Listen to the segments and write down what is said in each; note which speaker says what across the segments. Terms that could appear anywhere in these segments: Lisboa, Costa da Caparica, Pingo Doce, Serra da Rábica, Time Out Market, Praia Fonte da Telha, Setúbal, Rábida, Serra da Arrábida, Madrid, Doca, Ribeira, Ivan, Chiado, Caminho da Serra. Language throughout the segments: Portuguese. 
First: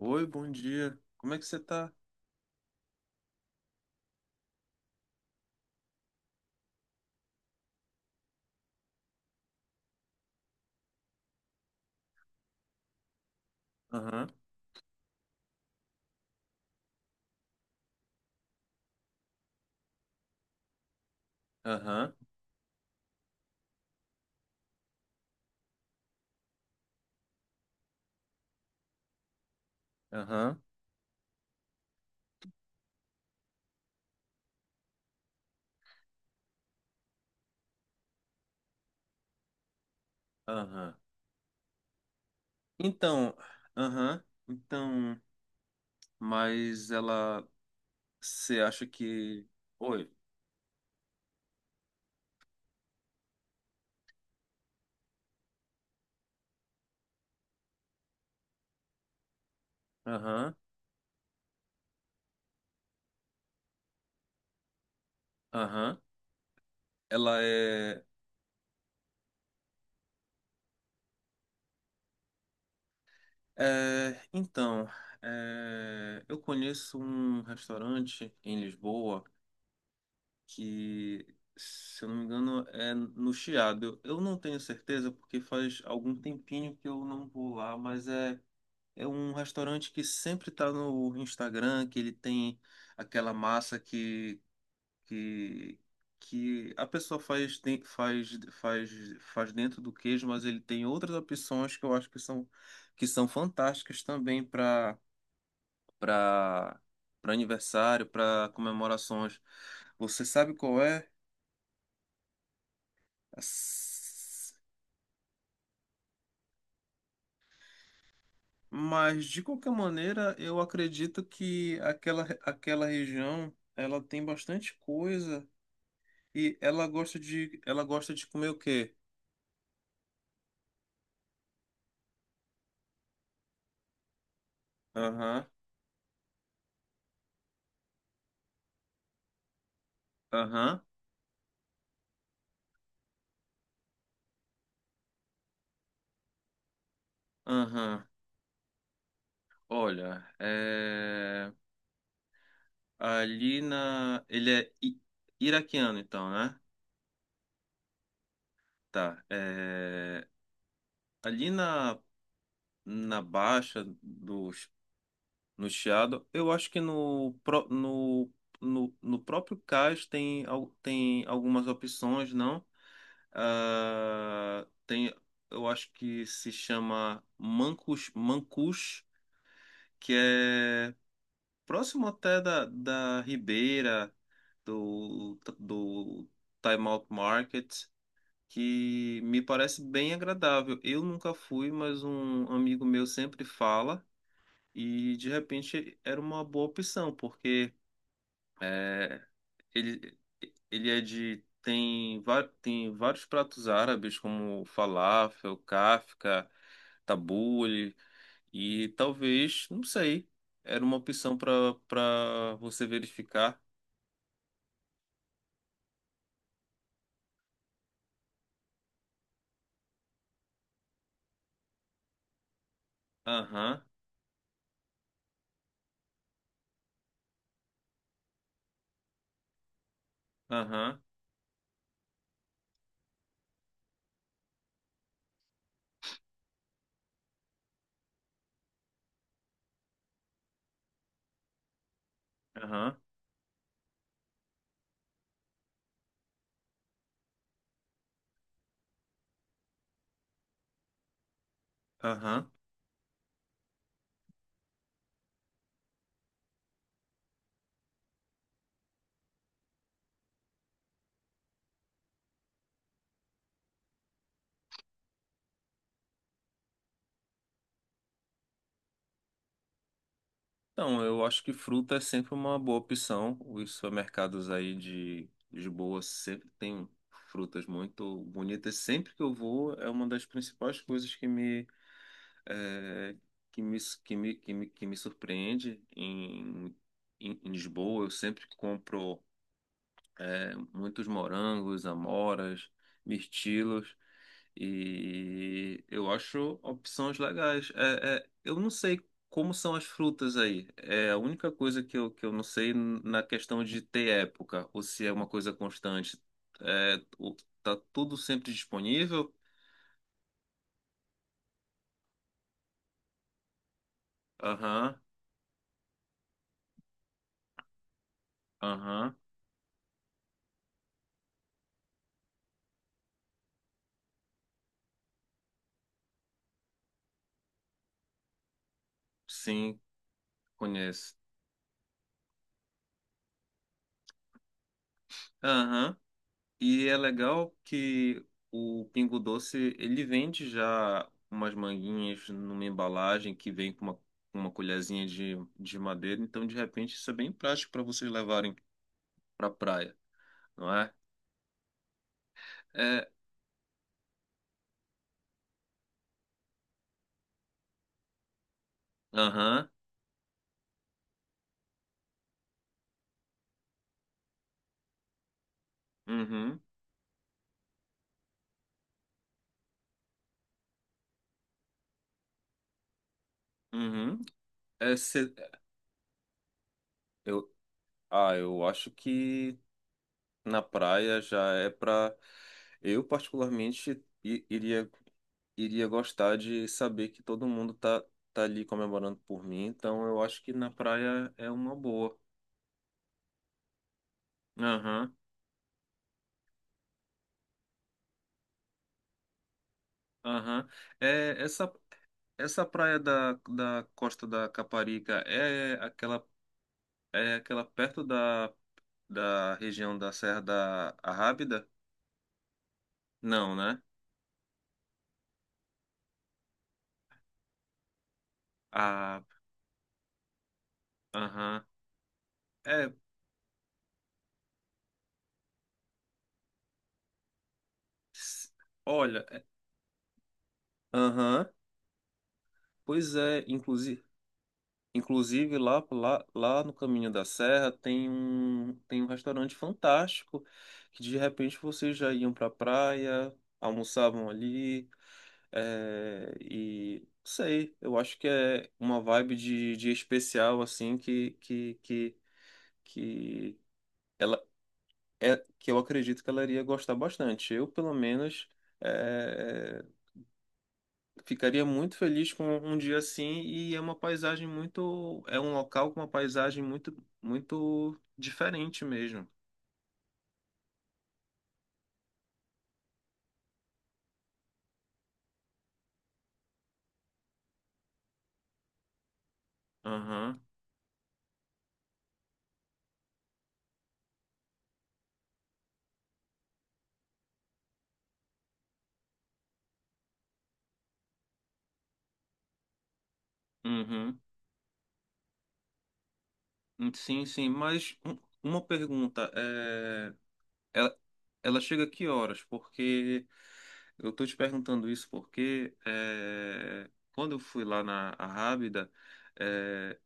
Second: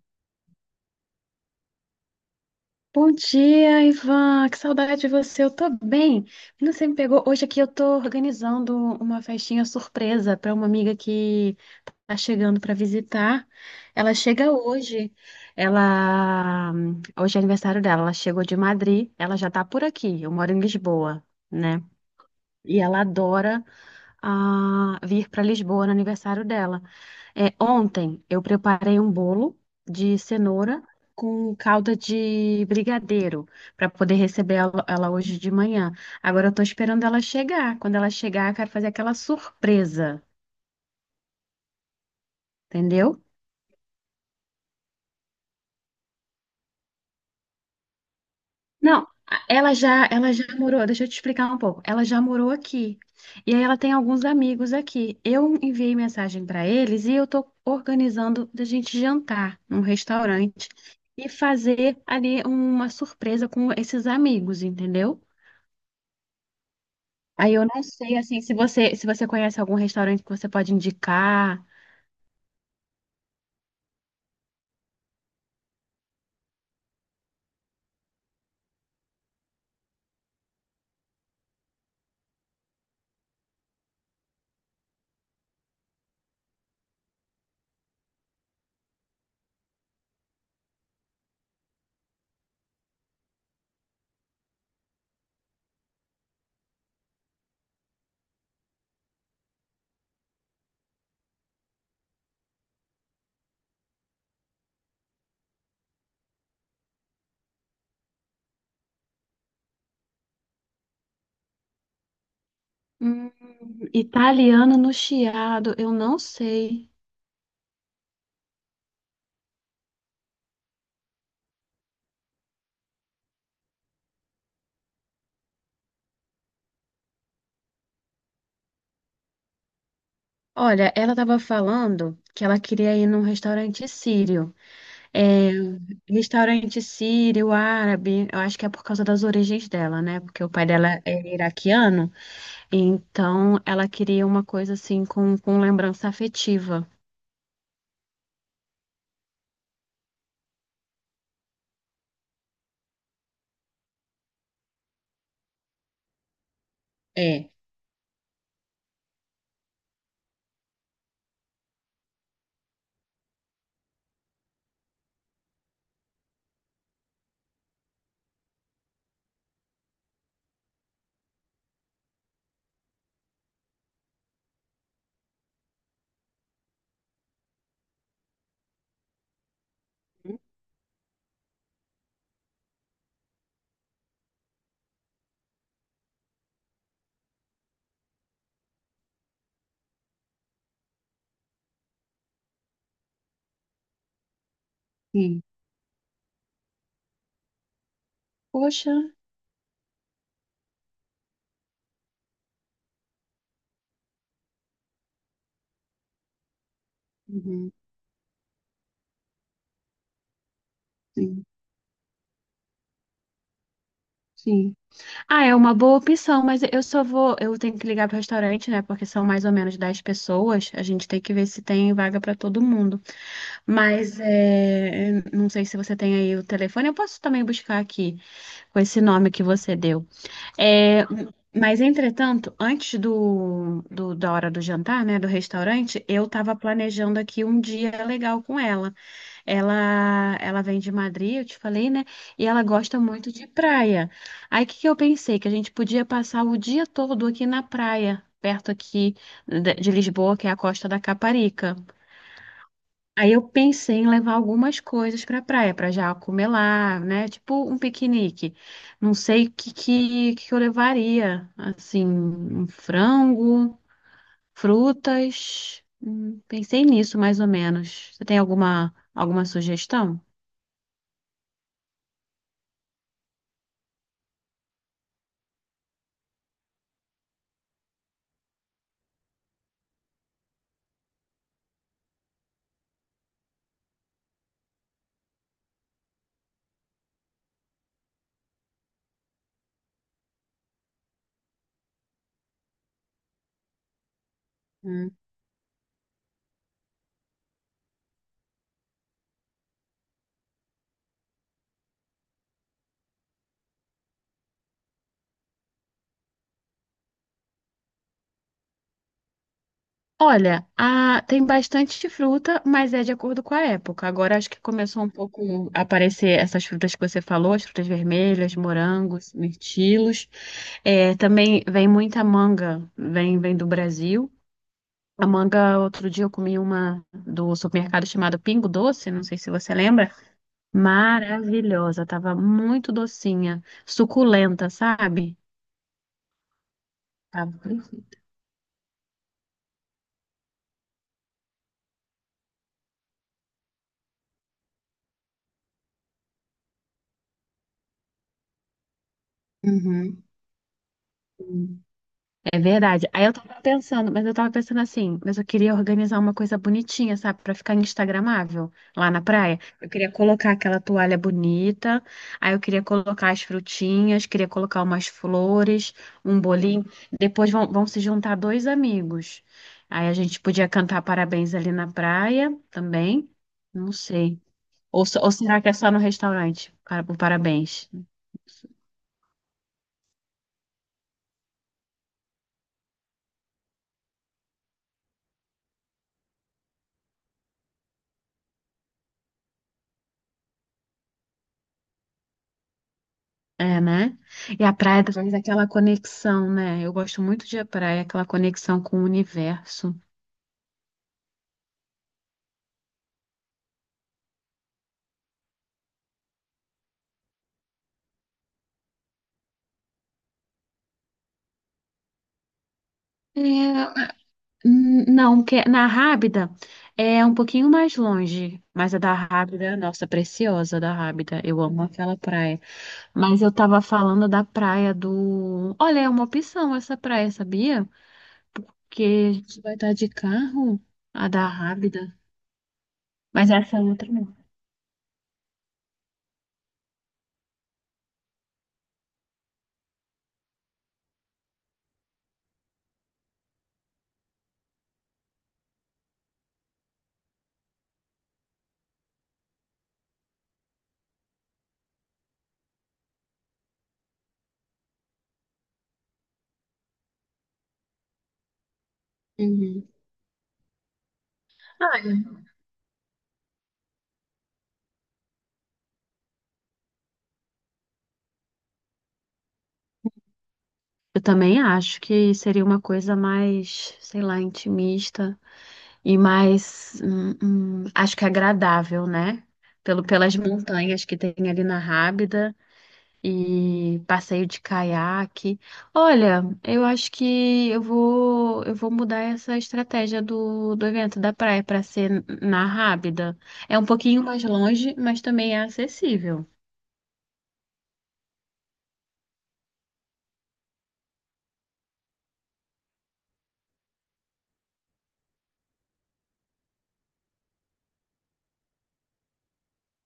Speaker 1: Oi, bom dia. Como é que você tá?
Speaker 2: Bom dia, Ivan. Que saudade de você. Eu tô bem. Você me pegou hoje aqui. Eu tô organizando uma festinha surpresa para uma amiga que tá chegando para visitar. Ela
Speaker 1: Aham,
Speaker 2: chega hoje. Ela Hoje é aniversário dela. Ela chegou de Madrid. Ela já tá por aqui. Eu moro em Lisboa, né?
Speaker 1: aham,
Speaker 2: E ela adora vir para Lisboa no aniversário dela. É, ontem eu preparei um bolo de
Speaker 1: aham,
Speaker 2: cenoura com calda de brigadeiro para poder receber ela hoje de manhã. Agora eu tô esperando ela chegar. Quando ela chegar, eu quero fazer aquela surpresa,
Speaker 1: aham.
Speaker 2: entendeu?
Speaker 1: Então, aham, então, mas ela, você acha
Speaker 2: Não,
Speaker 1: que.
Speaker 2: ela já,
Speaker 1: Oi,
Speaker 2: ela já morou, deixa eu te explicar um pouco. Ela já morou aqui. E aí ela tem alguns amigos aqui. Eu enviei mensagem para eles e eu tô organizando da gente jantar num
Speaker 1: aham,
Speaker 2: restaurante e fazer ali uma surpresa com esses amigos, entendeu?
Speaker 1: aham. Ela
Speaker 2: Aí eu não
Speaker 1: é.
Speaker 2: sei assim se você conhece algum restaurante que você pode indicar.
Speaker 1: É, então, é, eu conheço um restaurante em Lisboa que, se eu não me engano, é no Chiado. Eu não tenho certeza porque faz algum tempinho que eu não vou lá, mas é. É um restaurante que sempre tá no Instagram, que ele tem aquela massa que, que a pessoa faz, faz, dentro do queijo, mas ele tem outras opções que eu acho que são fantásticas também para para aniversário, para comemorações. Você sabe qual é?
Speaker 2: Hum,
Speaker 1: As-
Speaker 2: Italiano no Chiado, eu não sei.
Speaker 1: Mas de qualquer maneira, eu acredito que aquela região ela tem bastante coisa. E ela gosta de comer o quê?
Speaker 2: Olha, ela estava falando que ela queria ir num restaurante sírio.
Speaker 1: Aham,
Speaker 2: É, restaurante sírio, árabe, eu acho que é por causa das origens dela, né? Porque o pai
Speaker 1: aham,
Speaker 2: dela é iraquiano, então ela queria uma coisa assim com lembrança afetiva.
Speaker 1: aham. Olha, ali na, iraquiano então, né?
Speaker 2: É,
Speaker 1: Tá. Ali na baixa do no Chiado, eu acho que no próprio cais tem algumas opções, não? Ah, tem, eu acho que se chama mancus, mancus, que é próximo até da Ribeira, do Time Out Market, que me parece bem agradável. Eu nunca fui, mas um amigo meu sempre fala, e de
Speaker 2: sim.
Speaker 1: repente era uma boa opção, porque
Speaker 2: Poxa.
Speaker 1: é, ele, ele é de. Tem vários pratos árabes, como falafel, kafta,
Speaker 2: Uhum,
Speaker 1: tabule. E talvez, não sei, era uma opção
Speaker 2: sim,
Speaker 1: para você verificar.
Speaker 2: sim. Ah, é uma boa opção, mas eu só vou. Eu tenho que ligar pro restaurante, né? Porque são mais ou menos 10 pessoas. A gente tem que ver se tem vaga para todo mundo.
Speaker 1: Aham,
Speaker 2: Mas é, não sei se você tem aí o telefone. Eu posso também buscar aqui com esse nome que você deu.
Speaker 1: aham,
Speaker 2: É, mas, entretanto, antes da hora do jantar, né, do restaurante, eu estava planejando aqui um dia legal com ela. Ela vem de Madrid, eu te falei, né? E ela
Speaker 1: aham,
Speaker 2: gosta muito de praia. Aí, o que que eu pensei? Que a gente podia passar o dia todo aqui na praia, perto aqui de Lisboa, que é a Costa da Caparica.
Speaker 1: aham.
Speaker 2: Aí eu pensei em levar algumas coisas para praia, para já comer lá, né? Tipo um piquenique. Não sei o que eu levaria. Assim, um frango, frutas. Pensei nisso mais ou menos. Você tem alguma sugestão?
Speaker 1: Então, eu acho que fruta é sempre uma boa opção. Os supermercados aí de Lisboa sempre tem frutas muito bonitas. Sempre que eu vou, é uma das principais coisas que me, eh, que me, que me, que me, que me surpreende em Lisboa. Eu sempre compro. É, muitos morangos, amoras, mirtilos. E eu acho opções legais. É, eu não sei como são as frutas aí. É a única coisa que eu não sei na questão de ter época, ou se é uma coisa constante. É, o- tá tudo sempre disponível?
Speaker 2: Olha, tem bastante fruta, mas é de acordo com a época. Agora acho que
Speaker 1: Aham,
Speaker 2: começou um pouco a aparecer essas frutas que você falou, as frutas vermelhas,
Speaker 1: aham,
Speaker 2: morangos, mirtilos. É, também vem muita manga, vem do Brasil. A manga, outro dia eu comi uma do supermercado chamado Pingo Doce, não sei se você
Speaker 1: sim,
Speaker 2: lembra.
Speaker 1: conheço.
Speaker 2: Maravilhosa, tava muito docinha, suculenta, sabe?
Speaker 1: Aham. E é
Speaker 2: Tava
Speaker 1: legal
Speaker 2: perfeito.
Speaker 1: que o Pingo Doce, ele vende já umas manguinhas numa embalagem que vem com uma colherzinha de madeira, então de repente isso é bem prático para vocês levarem para praia,
Speaker 2: Uhum.
Speaker 1: não é?
Speaker 2: É verdade.
Speaker 1: É,
Speaker 2: Aí eu tava pensando, mas eu tava pensando assim, mas eu queria organizar uma coisa bonitinha, sabe, pra ficar instagramável lá na praia.
Speaker 1: aham,
Speaker 2: Eu queria colocar aquela toalha bonita, aí eu queria colocar as frutinhas, queria colocar umas flores, um
Speaker 1: uhum,
Speaker 2: bolinho. Depois vão se juntar dois amigos. Aí a gente podia cantar parabéns ali na praia também. Não
Speaker 1: uhum.
Speaker 2: sei.
Speaker 1: É,
Speaker 2: Ou, ou
Speaker 1: cê-
Speaker 2: será que é só no restaurante? Para, o
Speaker 1: eu,
Speaker 2: parabéns.
Speaker 1: eu acho que na praia já é para eu particularmente iria gostar de saber que todo mundo tá ali comemorando por mim, então eu acho que na praia é uma boa.
Speaker 2: É, né? E a praia
Speaker 1: Aham,
Speaker 2: traz aquela conexão, né? Eu gosto muito de praia, aquela conexão com o universo.
Speaker 1: aham. É, essa praia da Costa da Caparica é aquela perto da região da Serra da Arrábida? Não, né?
Speaker 2: É, não, porque na Rábida é um pouquinho mais longe, mas a da
Speaker 1: Ah,
Speaker 2: Rábida, nossa, preciosa da Rábida, eu
Speaker 1: aham.
Speaker 2: amo aquela praia.
Speaker 1: É,
Speaker 2: Mas eu tava falando da praia do. Olha, é uma opção essa praia, sabia?
Speaker 1: ps-
Speaker 2: Porque
Speaker 1: Olha,
Speaker 2: a gente vai estar de carro, a
Speaker 1: aham.
Speaker 2: da Rábida,
Speaker 1: Pois é,
Speaker 2: mas essa é
Speaker 1: inclusive.
Speaker 2: outra não.
Speaker 1: Inclusive, lá no Caminho da Serra tem um restaurante fantástico que de repente vocês já iam para a praia, almoçavam ali, é, e não sei, eu acho que é uma vibe de especial assim que ela é que eu acredito que ela iria gostar bastante. Eu, pelo menos, eh,
Speaker 2: Uhum.
Speaker 1: ficaria
Speaker 2: Ah,
Speaker 1: muito feliz com um dia assim e é uma paisagem muito, é um local com uma paisagem muito, muito diferente mesmo.
Speaker 2: eu também acho que seria uma coisa mais, sei lá, intimista e mais, acho que agradável, né? Pelo, pelas
Speaker 1: Aham,
Speaker 2: montanhas que tem ali na Rábida e passeio de caiaque. Olha, eu acho que eu vou mudar essa estratégia do evento da praia para ser na Rábida. É um
Speaker 1: uhum.
Speaker 2: pouquinho mais longe, mas também é acessível.
Speaker 1: Sim, mas uma pergunta, é, ela, ela chega a que horas? Porque eu tô te perguntando isso porque é, quando eu fui lá na Arrábida, é,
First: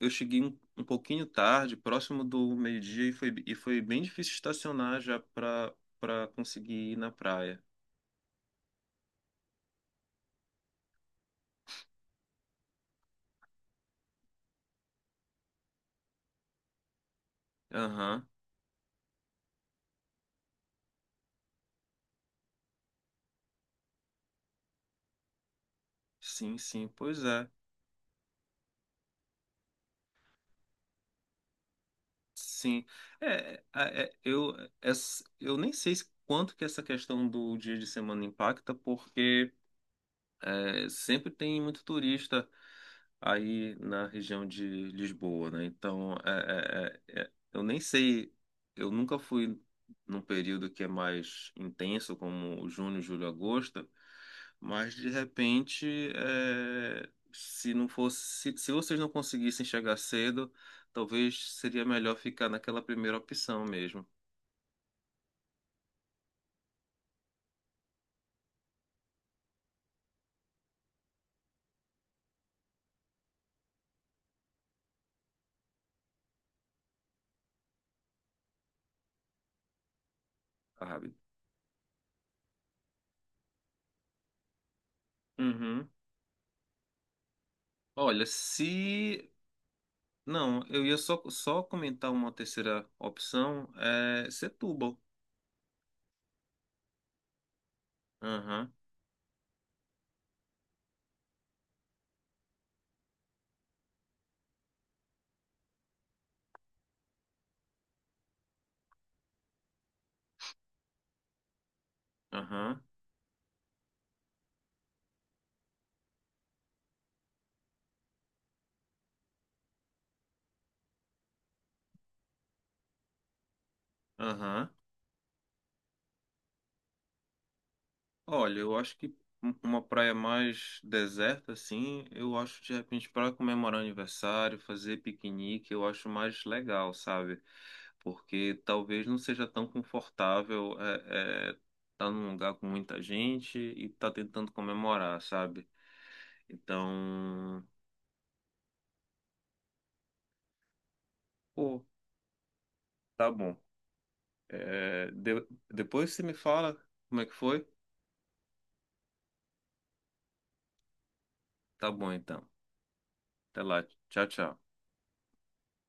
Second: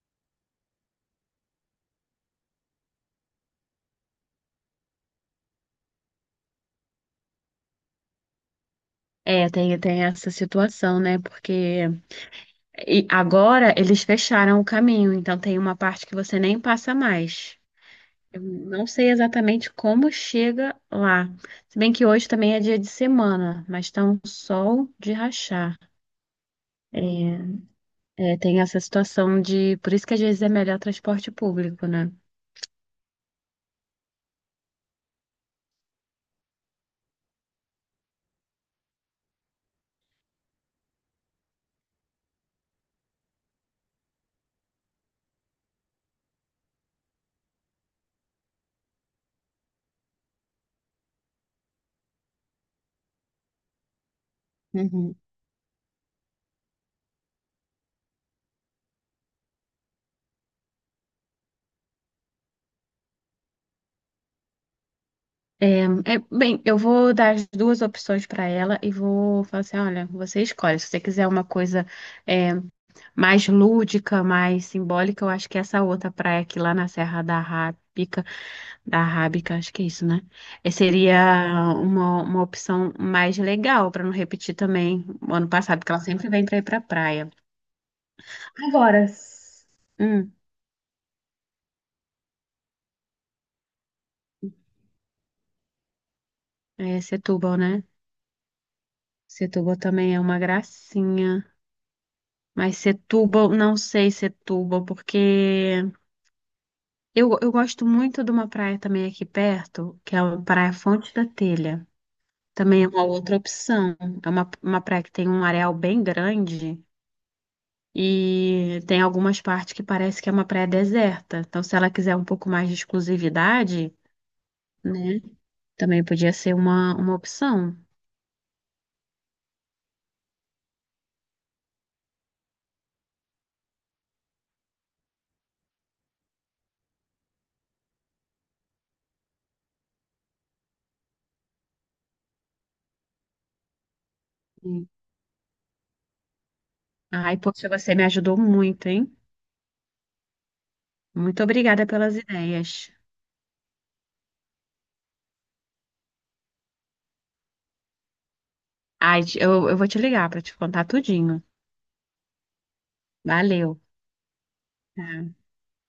Speaker 1: eu cheguei um pouquinho tarde, próximo do meio-dia, e foi bem difícil estacionar já para conseguir ir na praia.
Speaker 2: É, tem, tem essa situação, né? Porque e agora eles fecharam o caminho, então tem uma parte que você nem passa mais.
Speaker 1: Aham.
Speaker 2: Eu não sei exatamente como chega lá. Se bem que hoje também é dia de semana, mas tá um sol de rachar.
Speaker 1: Sim, pois é.
Speaker 2: É, é, tem essa situação de. Por isso que às vezes é melhor transporte público, né?
Speaker 1: Sim. Eu, eu nem sei quanto que essa questão do dia de semana impacta, porque. É, sempre tem muito turista aí na região de Lisboa, né? Então, é, eu nem sei, eu nunca fui num período que é mais intenso, como junho, julho, agosto, mas de
Speaker 2: Uhum.
Speaker 1: repente, é, se não fosse, se vocês não conseguissem chegar cedo, talvez seria melhor ficar naquela primeira opção mesmo,
Speaker 2: É, é, bem, eu vou dar as duas opções para ela e vou falar assim: olha, você escolhe. Se você quiser uma coisa é, mais lúdica, mais simbólica, eu acho que essa outra praia aqui lá na Serra da Rábica, acho que é isso, né? Eh,
Speaker 1: sabe?
Speaker 2: seria uma opção mais legal para não repetir também o ano passado,
Speaker 1: Uhum.
Speaker 2: porque ela sempre vem para ir para praia.
Speaker 1: Olha,
Speaker 2: Agora,
Speaker 1: se.
Speaker 2: Hum,
Speaker 1: Não, eu ia só comentar uma terceira opção, é Setúbal.
Speaker 2: é Setúbal, né?
Speaker 1: Aham,
Speaker 2: Setúbal também é uma gracinha. Mas Setúbal, não sei Setúbal, porque eu gosto muito de uma praia também aqui perto, que é a Praia Fonte da Telha.
Speaker 1: aham,
Speaker 2: Também é uma outra opção. É uma praia que tem um areal bem grande e tem algumas partes que parece que é uma praia deserta. Então, se ela quiser um pouco mais de exclusividade,
Speaker 1: aham.
Speaker 2: né, também podia ser uma opção.
Speaker 1: Olha, eu acho que uma praia mais deserta, assim, eu acho de repente para comemorar aniversário, fazer piquenique, eu acho mais legal, sabe? Porque talvez não seja tão confortável é, tá num lugar com muita gente e tá tentando
Speaker 2: Sim.
Speaker 1: comemorar, sabe?
Speaker 2: Ai,
Speaker 1: Então,
Speaker 2: poxa, você me ajudou muito, hein? Muito
Speaker 1: pô,
Speaker 2: obrigada pelas ideias.
Speaker 1: tá bom. É, depois você me fala como é que foi.
Speaker 2: Ai, eu vou te ligar para te contar tudinho.
Speaker 1: Tá bom, então. Até
Speaker 2: Valeu.
Speaker 1: lá. Tchau, tchau.
Speaker 2: Tá.